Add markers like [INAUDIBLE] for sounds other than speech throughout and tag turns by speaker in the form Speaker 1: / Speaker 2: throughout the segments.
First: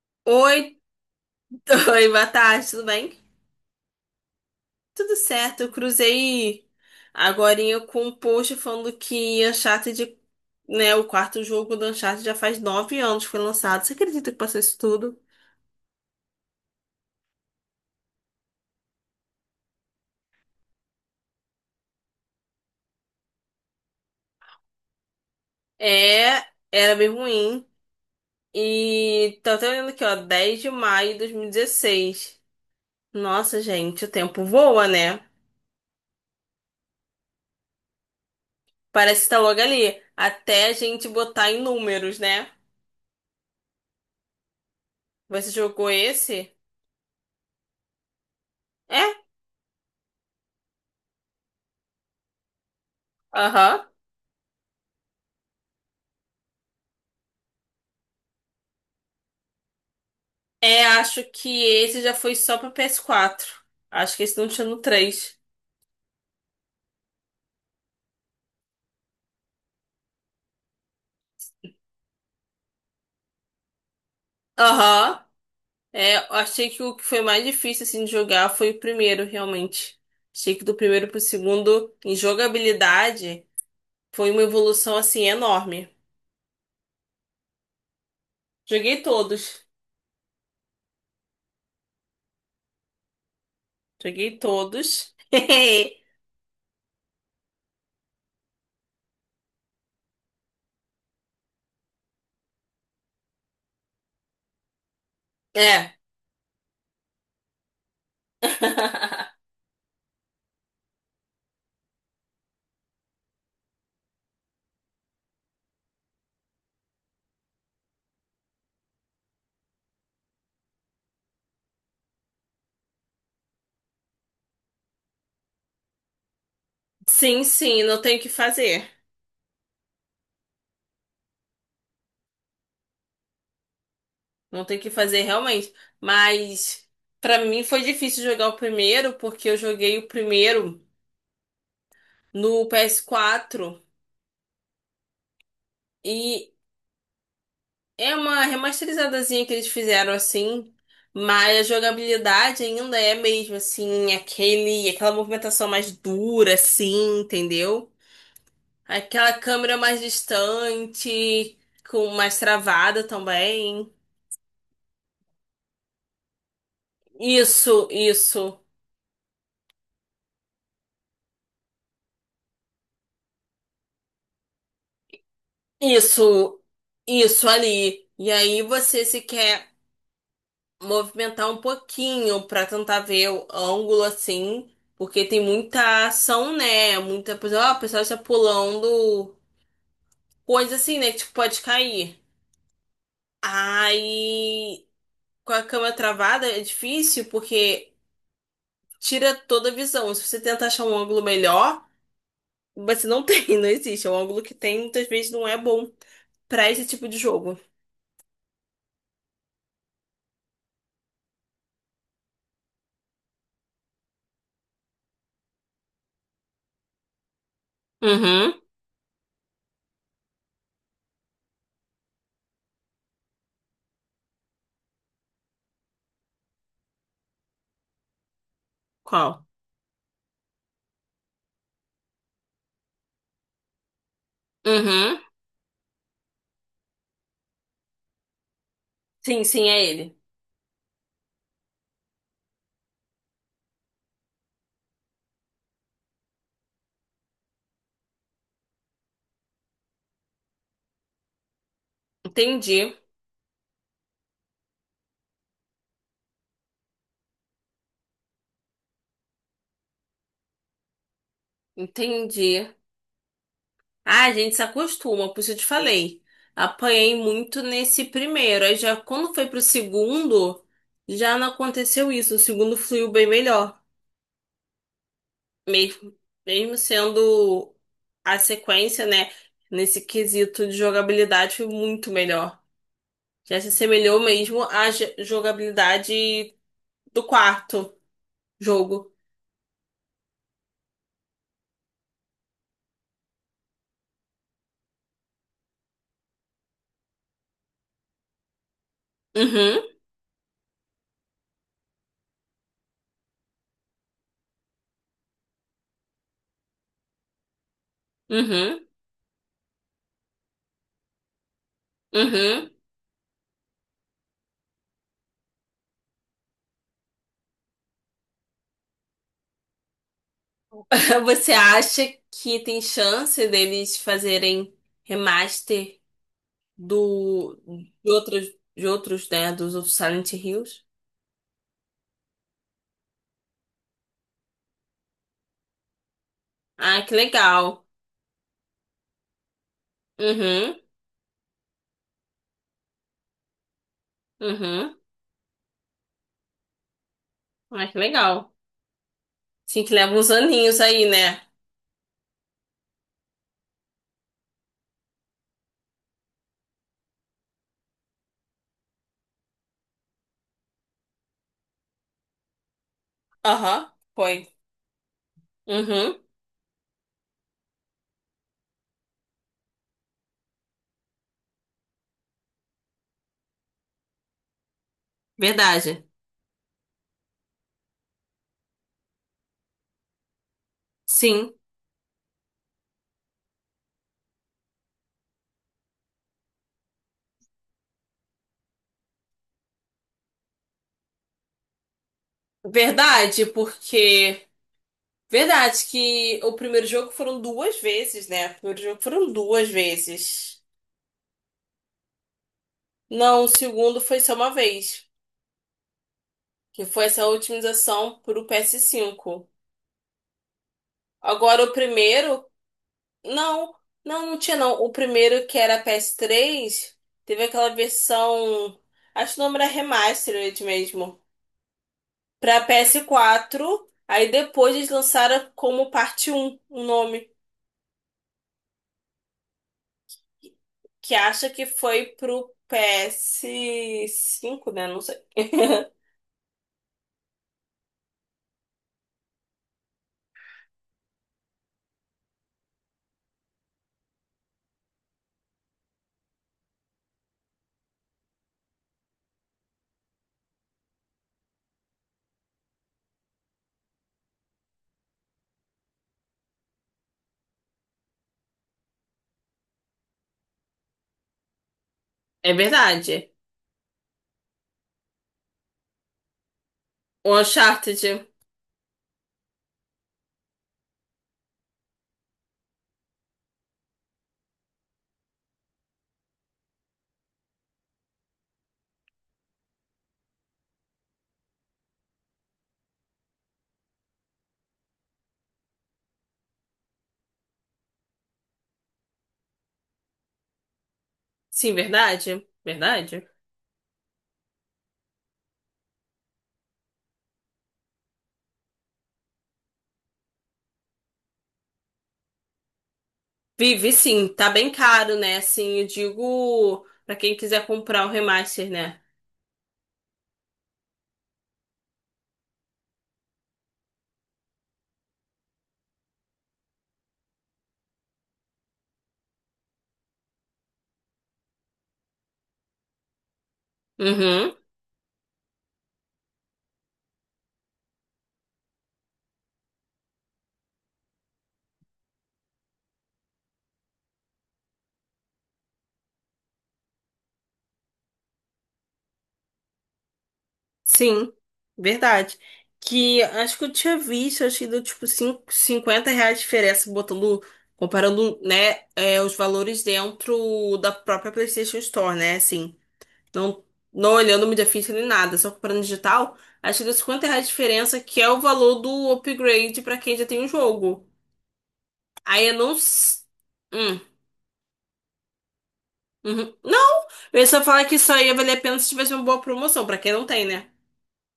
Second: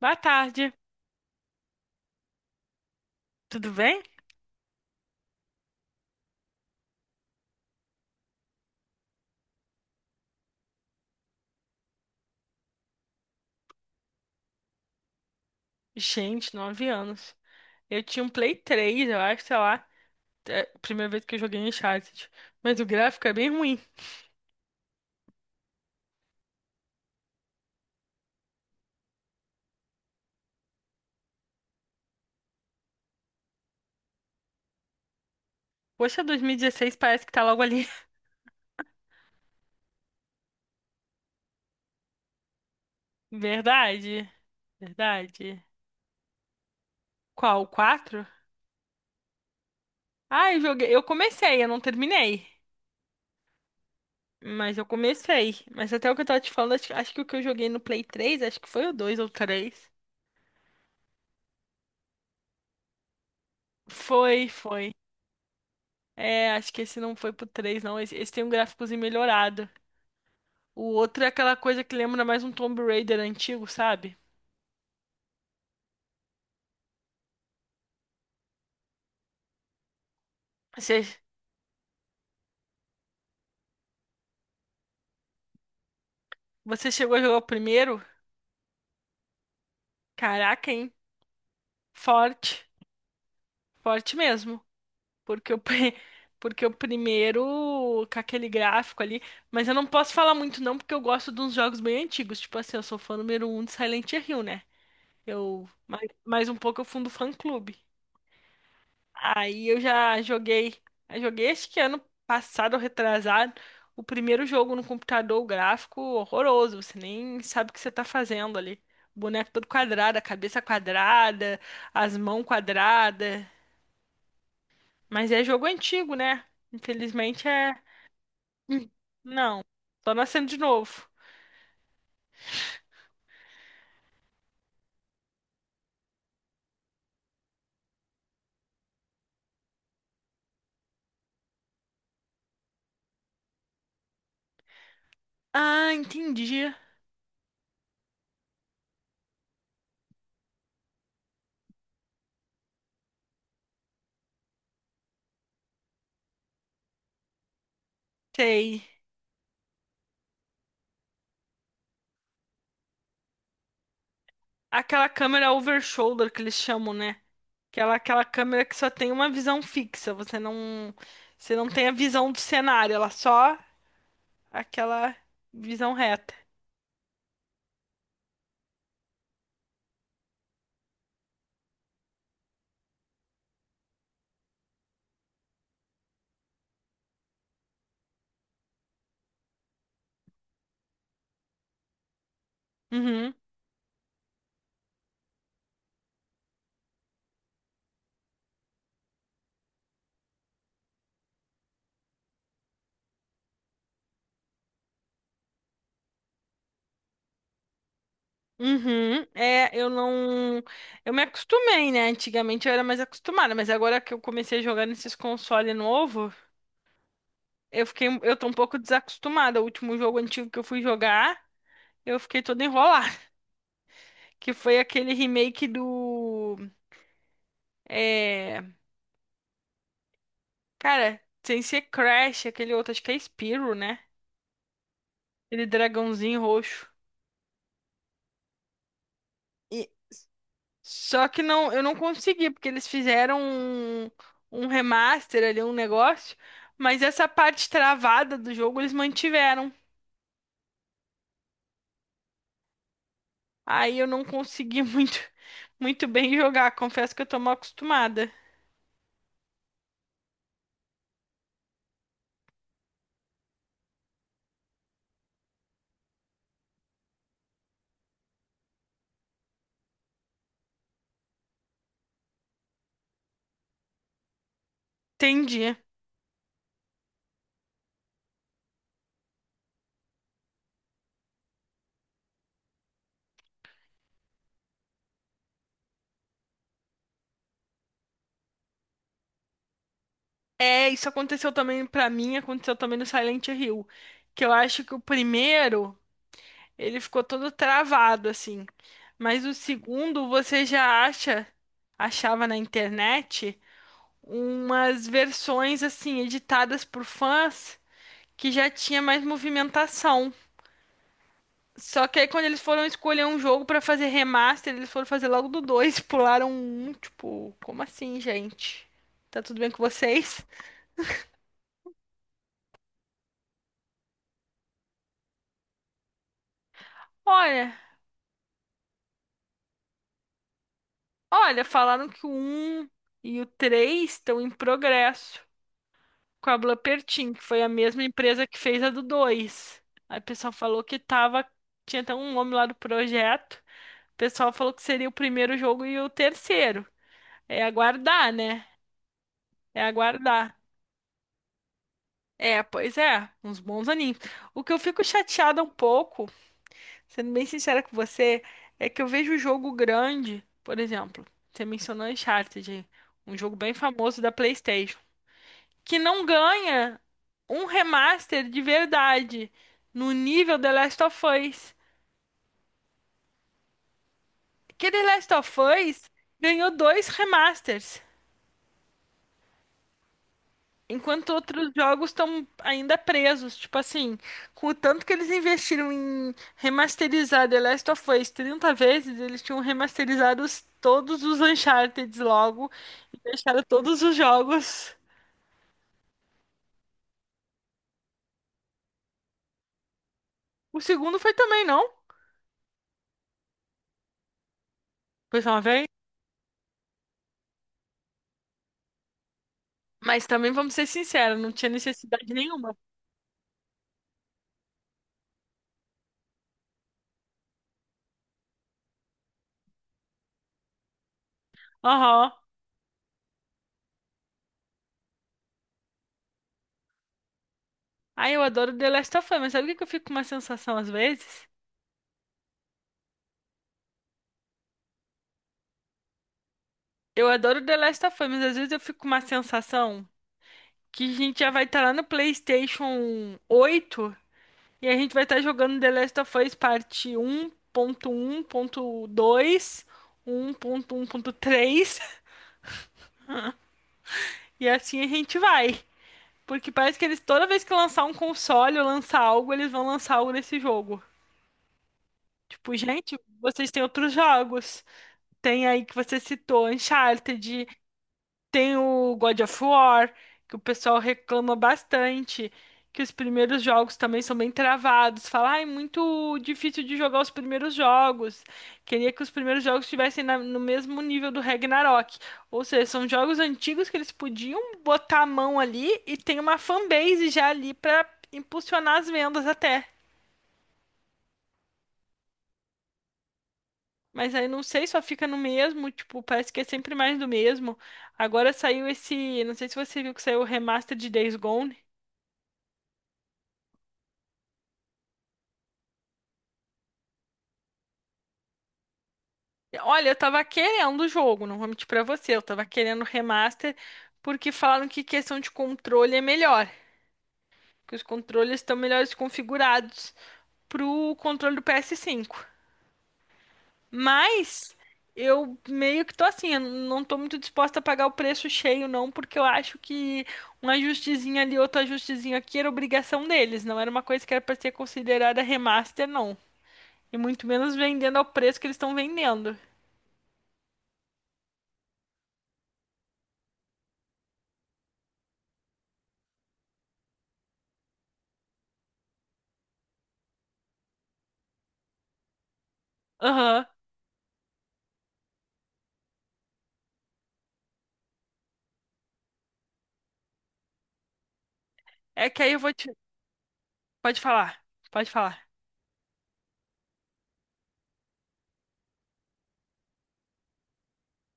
Speaker 1: Boa tarde,
Speaker 2: Oi, [LAUGHS] oi, boa tarde, tudo bem?
Speaker 1: tudo bem?
Speaker 2: Tudo certo, eu cruzei agorinha com um post falando que Uncharted, né, o quarto jogo do Uncharted já faz nove anos que foi lançado. Você acredita que passou isso tudo?
Speaker 1: Gente, 9 anos. Eu tinha um Play 3, eu acho, sei lá. É a primeira vez que eu joguei Uncharted. Mas o gráfico é bem ruim.
Speaker 2: É, era bem ruim. E tô até olhando aqui, ó, 10 de maio de 2016. Nossa, gente, o tempo voa, né?
Speaker 1: Poxa, 2016 parece que tá logo ali.
Speaker 2: Parece que tá logo ali. Até a gente botar em números, né?
Speaker 1: [LAUGHS] Verdade,
Speaker 2: Você
Speaker 1: verdade.
Speaker 2: jogou esse?
Speaker 1: Qual, o 4?
Speaker 2: É?
Speaker 1: Ah, eu joguei. Eu comecei, eu não terminei.
Speaker 2: Aham.
Speaker 1: Mas eu comecei. Mas até o que eu tava te falando, acho que o que eu joguei no Play 3, acho que foi o 2 ou o 3.
Speaker 2: É, acho que esse já foi só pro PS4. Acho que esse não
Speaker 1: Foi,
Speaker 2: tinha no
Speaker 1: foi.
Speaker 2: três.
Speaker 1: É, acho que esse não foi pro 3, não. Esse tem um gráficozinho melhorado. O outro é aquela coisa que lembra mais um Tomb Raider antigo, sabe?
Speaker 2: Aham. É, eu achei que o que foi mais difícil assim de jogar foi o primeiro, realmente. Achei que do
Speaker 1: Você,
Speaker 2: primeiro pro segundo, em jogabilidade, foi uma evolução assim enorme.
Speaker 1: você chegou a jogar o primeiro?
Speaker 2: Joguei todos.
Speaker 1: Caraca, hein? Forte. Forte
Speaker 2: Joguei
Speaker 1: mesmo.
Speaker 2: todos.
Speaker 1: Porque o, pri-
Speaker 2: [LAUGHS]
Speaker 1: [LAUGHS] Porque o primeiro, com aquele gráfico ali. Mas eu não posso falar muito, não, porque eu gosto de uns jogos bem antigos. Tipo assim, eu sou fã número um de Silent Hill, né? Eu,
Speaker 2: É.
Speaker 1: mais um pouco eu fundo fã-clube.
Speaker 2: [LAUGHS]
Speaker 1: Aí eu já joguei, eu joguei acho que ano passado ou retrasado, o primeiro jogo no computador, o gráfico horroroso, você nem sabe o que você tá fazendo ali. O boneco todo quadrado, a cabeça quadrada, as mãos quadradas. Mas é jogo antigo, né?
Speaker 2: Sim,
Speaker 1: Infelizmente é.
Speaker 2: sim, não tem o que fazer.
Speaker 1: Não, tô nascendo de novo.
Speaker 2: Não tem o que fazer realmente. Mas pra mim foi difícil jogar o primeiro, porque eu joguei o primeiro no PS4,
Speaker 1: Ah,
Speaker 2: e
Speaker 1: entendi.
Speaker 2: é uma remasterizadazinha que eles fizeram assim, mas a jogabilidade ainda é mesmo assim, aquela movimentação mais dura assim, entendeu?
Speaker 1: Sei.
Speaker 2: Aquela câmera mais distante, com mais travada também.
Speaker 1: Aquela câmera over shoulder que eles chamam, né?
Speaker 2: Isso,
Speaker 1: Aquela
Speaker 2: isso,
Speaker 1: câmera que só tem uma visão fixa, você não tem a visão do cenário, ela só aquela visão reta.
Speaker 2: isso, isso, ali. E aí você se quer movimentar um pouquinho pra tentar ver o ângulo assim, porque tem muita ação, né? Muita, por exemplo, ah, o pessoal está pulando coisa assim, né? Que tipo, pode cair.
Speaker 1: Uhum,
Speaker 2: Aí, com a câmera travada é difícil porque tira toda a visão. Se você tenta achar um ângulo melhor, você não tem, [LAUGHS] não existe. É um ângulo que tem, muitas vezes não é bom pra esse tipo de jogo.
Speaker 1: uhum. É, eu não, eu me acostumei, né? Antigamente eu era mais acostumada, mas agora que eu comecei a jogar nesses consoles novo, eu fiquei, eu tô
Speaker 2: Uhum.
Speaker 1: um pouco desacostumada. O último jogo antigo que eu fui jogar, eu fiquei toda enrolada, [LAUGHS] que foi aquele remake do, é,
Speaker 2: Qual?
Speaker 1: cara, sem ser Crash, aquele outro, acho que é Spyro, né?
Speaker 2: Uhum.
Speaker 1: Ele dragãozinho roxo.
Speaker 2: Sim, sim, é
Speaker 1: E
Speaker 2: ele.
Speaker 1: só que não, eu não consegui, porque eles fizeram um remaster ali, um negócio, mas essa parte travada do jogo eles mantiveram.
Speaker 2: Entendi.
Speaker 1: Aí eu não consegui [LAUGHS] muito, muito bem jogar, confesso que eu tô mal acostumada.
Speaker 2: Entendi. Ah, a gente se acostuma, por isso eu te falei. Apanhei muito nesse primeiro. Aí já quando foi pro segundo, já não aconteceu isso. O segundo fluiu bem melhor.
Speaker 1: Entendi.
Speaker 2: Mesmo, mesmo sendo a sequência, né? Nesse quesito de jogabilidade, foi muito melhor. Já se assemelhou mesmo à jogabilidade do quarto jogo.
Speaker 1: É, isso aconteceu também pra mim, aconteceu também no Silent Hill, que eu acho que o primeiro, ele ficou todo travado assim, mas o
Speaker 2: Uhum,
Speaker 1: segundo você já acha, achava na internet umas versões assim editadas por fãs que já
Speaker 2: uhum,
Speaker 1: tinha mais movimentação. Só que aí quando eles
Speaker 2: uhum.
Speaker 1: foram escolher um jogo pra fazer remaster, eles foram fazer logo do dois, [LAUGHS] pularam um, tipo, como assim, gente? Tá tudo bem com vocês?
Speaker 2: [LAUGHS] Você acha que tem chance deles fazerem remaster? Do
Speaker 1: Olha,
Speaker 2: de outros de outros, né, dos outros Silent Hills.
Speaker 1: olha, falaram que o um e o 3 estão em progresso com a
Speaker 2: Ah, que
Speaker 1: Blooperteam, que foi a
Speaker 2: legal.
Speaker 1: mesma empresa que fez a do dois. Aí o pessoal
Speaker 2: Uhum,
Speaker 1: falou que tava, tinha até um nome lá do projeto. O pessoal falou que
Speaker 2: uhum.
Speaker 1: seria o primeiro jogo e o terceiro. É
Speaker 2: Ah, que
Speaker 1: aguardar,
Speaker 2: legal.
Speaker 1: né? É
Speaker 2: Sim, que leva uns
Speaker 1: aguardar.
Speaker 2: aninhos aí, né?
Speaker 1: É, pois é, uns bons aninhos. O que eu fico chateada um pouco, sendo bem sincera com você, é que eu vejo o jogo grande, por exemplo, você mencionou Uncharted, aí, um jogo bem
Speaker 2: Aham,
Speaker 1: famoso da
Speaker 2: foi.
Speaker 1: PlayStation, que
Speaker 2: Uhum,
Speaker 1: não ganha um remaster de verdade no nível The Last of Us. Aquele Last of
Speaker 2: verdade.
Speaker 1: Us ganhou dois remasters. Enquanto
Speaker 2: Sim,
Speaker 1: outros jogos estão ainda presos, tipo assim, com o tanto que eles investiram em remasterizar The Last of Us 30 vezes, eles tinham remasterizado todos os Uncharted logo e
Speaker 2: verdade,
Speaker 1: deixaram todos os
Speaker 2: porque
Speaker 1: jogos.
Speaker 2: verdade que o primeiro jogo foram duas vezes, né? O primeiro jogo foram duas vezes.
Speaker 1: O segundo foi também, não?
Speaker 2: Não, o segundo foi só uma vez,
Speaker 1: Foi só uma vez?
Speaker 2: que foi essa otimização pro ps cinco.
Speaker 1: Mas também, vamos ser sinceros, não
Speaker 2: Agora
Speaker 1: tinha
Speaker 2: o
Speaker 1: necessidade
Speaker 2: primeiro.
Speaker 1: nenhuma.
Speaker 2: Não, não tinha não. O primeiro que era ps três teve aquela versão, acho que o nome era Remastered mesmo,
Speaker 1: Aham.
Speaker 2: pra ps quatro. Aí depois eles lançaram como parte um o nome,
Speaker 1: Ai, eu adoro The Last of Us, mas sabe o que que eu fico com uma sensação às
Speaker 2: que
Speaker 1: vezes?
Speaker 2: acha que foi pro ps cinco, né? Não sei. [LAUGHS]
Speaker 1: Eu adoro The Last of Us, mas às vezes eu fico com uma sensação. Que a gente já vai estar lá no PlayStation 8 e a gente vai estar jogando The Last of Us parte um um um um ponto ponto ponto dois ponto três, e assim a gente vai. Porque parece que eles toda vez que lançar um console ou lançar algo, eles vão lançar algo desse jogo.
Speaker 2: É
Speaker 1: Tipo, gente,
Speaker 2: verdade.
Speaker 1: vocês têm outros jogos. Tem aí que você citou,
Speaker 2: O
Speaker 1: Uncharted.
Speaker 2: Uncharted.
Speaker 1: Tem o God of War, que o pessoal reclama bastante, que os primeiros jogos também são bem travados. Fala, ah, é muito difícil de jogar os primeiros jogos. Queria que os primeiros jogos estivessem no mesmo nível do Ragnarok. Ou seja, são jogos antigos que eles podiam botar a mão ali e tem uma fanbase já ali pra impulsionar as vendas até.
Speaker 2: Sim, verdade. Verdade.
Speaker 1: Mas aí não sei, só fica no mesmo, tipo, parece que é sempre mais do mesmo. Agora saiu esse, não sei se você viu que saiu o remaster de Days Gone.
Speaker 2: Vive sim, tá bem caro, né? Assim, eu digo pra quem quiser comprar o remaster, né?
Speaker 1: Olha, eu tava querendo o jogo, não vou mentir pra você. Eu tava querendo o remaster porque falam que questão de controle é melhor. Que os controles estão melhores configurados pro controle do PS5.
Speaker 2: Uhum.
Speaker 1: Mas eu meio que tô assim, eu não tô muito disposta a pagar o preço cheio, não, porque eu acho que um ajustezinho ali, outro ajustezinho aqui era obrigação deles. Não era uma coisa que era pra ser considerada remaster, não. E muito menos vendendo ao preço que eles estão vendendo.
Speaker 2: Sim, verdade. Que acho que eu tinha visto, acho que deu tipo R$ 50 de diferença botando, comparando, né, é, os valores dentro da própria PlayStation Store, né? Assim, não,
Speaker 1: Aham.
Speaker 2: não olhando mídia física nem nada, só comparando digital, acho que deu R$ 50 de diferença, que é o valor do upgrade pra quem já tem o jogo.
Speaker 1: É que
Speaker 2: Aí
Speaker 1: aí
Speaker 2: eu
Speaker 1: eu
Speaker 2: não.
Speaker 1: vou te...
Speaker 2: Hum,
Speaker 1: Pode falar, pode falar.
Speaker 2: uhum. Não! Eu ia só falar que isso aí ia valer a pena se tivesse uma boa promoção, pra quem não tem, né?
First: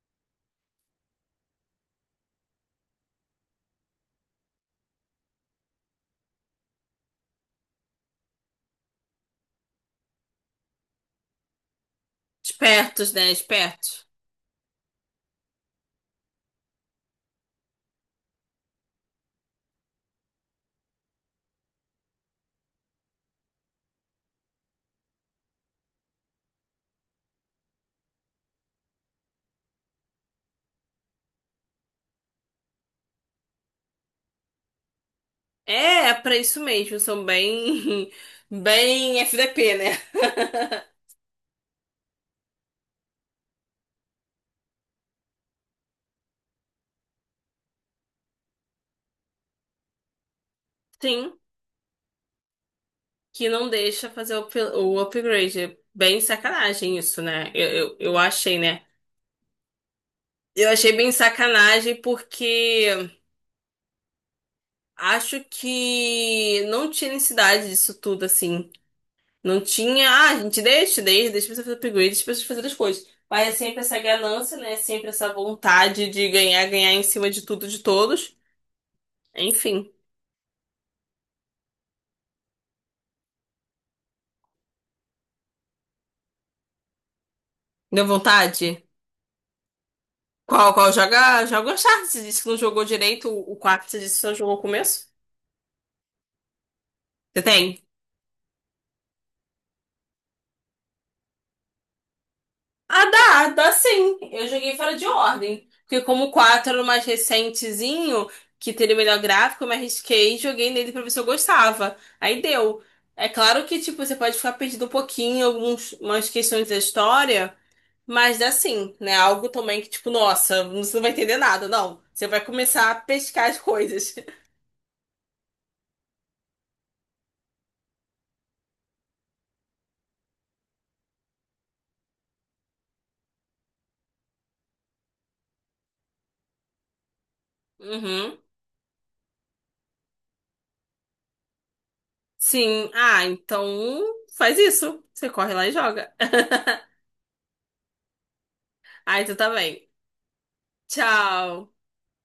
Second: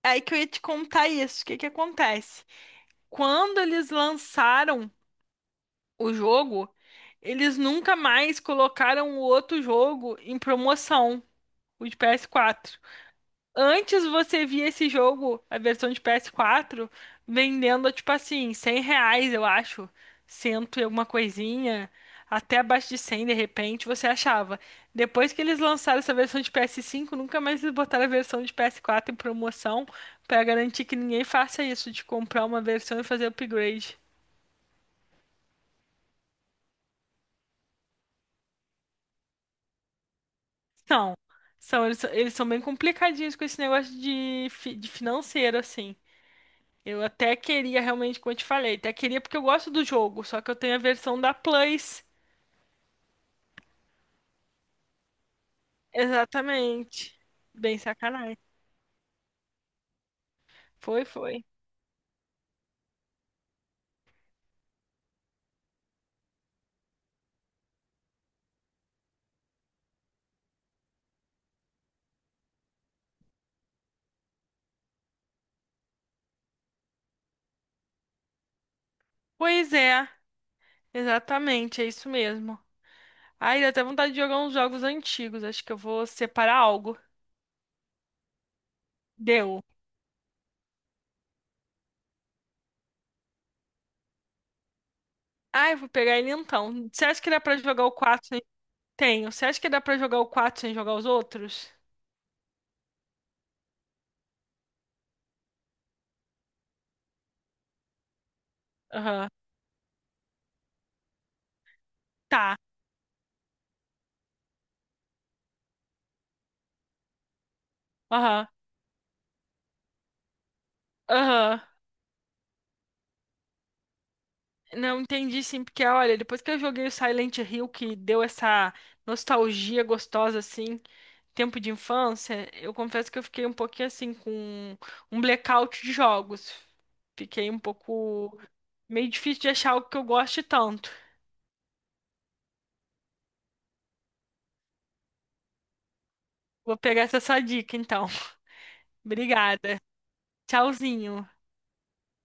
Speaker 1: É aí que eu ia te contar isso. O que que acontece? Quando eles lançaram o jogo, eles nunca mais colocaram o outro jogo em promoção, o de PS4.
Speaker 2: Espertos, né?
Speaker 1: Antes
Speaker 2: Espertos.
Speaker 1: você via esse jogo, a versão de PS4, vendendo, tipo assim, 100 reais, eu acho. Cento e alguma coisinha. Até abaixo de 100 de repente, você achava. Depois que eles lançaram essa versão de PS5, nunca mais eles botaram a versão de PS4 em promoção pra garantir que ninguém faça isso, de comprar uma versão e fazer upgrade.
Speaker 2: É, é pra isso mesmo, são bem, [LAUGHS] bem FDP, né? [LAUGHS]
Speaker 1: São. São, eles, eles são bem complicadinhos com esse negócio de, de financeiro, assim. Eu até queria realmente, como eu te falei, até queria porque eu gosto do jogo, só que eu tenho a versão
Speaker 2: Sim,
Speaker 1: da Plus.
Speaker 2: que não deixa fazer o upgrade. É bem sacanagem
Speaker 1: Exatamente.
Speaker 2: isso, né? Eu,
Speaker 1: Bem
Speaker 2: eu, eu
Speaker 1: sacanagem.
Speaker 2: achei, né? Eu achei
Speaker 1: Foi,
Speaker 2: bem
Speaker 1: foi.
Speaker 2: sacanagem porque acho que não tinha necessidade disso tudo, assim. Não tinha, ah, a gente deixa, deixa você fazer upgrade, deixa você fazer as coisas. Mas é sempre essa ganância, né? É sempre essa vontade de ganhar, ganhar em cima de tudo, de todos.
Speaker 1: Pois
Speaker 2: Enfim,
Speaker 1: é, exatamente, é isso mesmo. Ai, deu até vontade de jogar uns jogos antigos. Acho que eu vou separar algo.
Speaker 2: deu vontade?
Speaker 1: Deu.
Speaker 2: Qual? Joga, joga o Uncharted. Você disse que não jogou direito o 4. Você disse que só jogou o começo?
Speaker 1: Ai, vou pegar ele então. Você acha que dá
Speaker 2: Você
Speaker 1: pra
Speaker 2: tem?
Speaker 1: jogar o quatro sem... Tenho. Você acha que dá pra jogar o 4 sem jogar os outros?
Speaker 2: Ah, dá, dá sim. Eu joguei fora de ordem. Porque como o 4 era o mais recentezinho, que teria o melhor
Speaker 1: Aham.
Speaker 2: gráfico, eu me arrisquei e joguei nele pra ver se eu gostava. Aí
Speaker 1: Tá.
Speaker 2: deu. É claro que, tipo, você pode ficar perdido um pouquinho, algumas umas questões da história, mas
Speaker 1: Aham.
Speaker 2: dá sim, né? Algo também que, tipo, nossa, você não vai entender
Speaker 1: Aham.
Speaker 2: nada, não. Você vai começar a pescar as coisas. [LAUGHS]
Speaker 1: Não entendi sim, porque olha, depois que eu joguei o Silent Hill, que deu essa nostalgia gostosa, assim, tempo de infância, eu confesso que eu fiquei um pouquinho assim, com um blackout de jogos. Fiquei um pouco
Speaker 2: Uhum.
Speaker 1: meio difícil de achar algo que eu goste tanto.
Speaker 2: Sim, ah, então faz isso. Você corre lá e joga.
Speaker 1: Vou
Speaker 2: [LAUGHS]
Speaker 1: pegar essa sua dica, então. [LAUGHS]
Speaker 2: Ai, tu
Speaker 1: Obrigada.
Speaker 2: também.
Speaker 1: Tchauzinho.
Speaker 2: Tchau.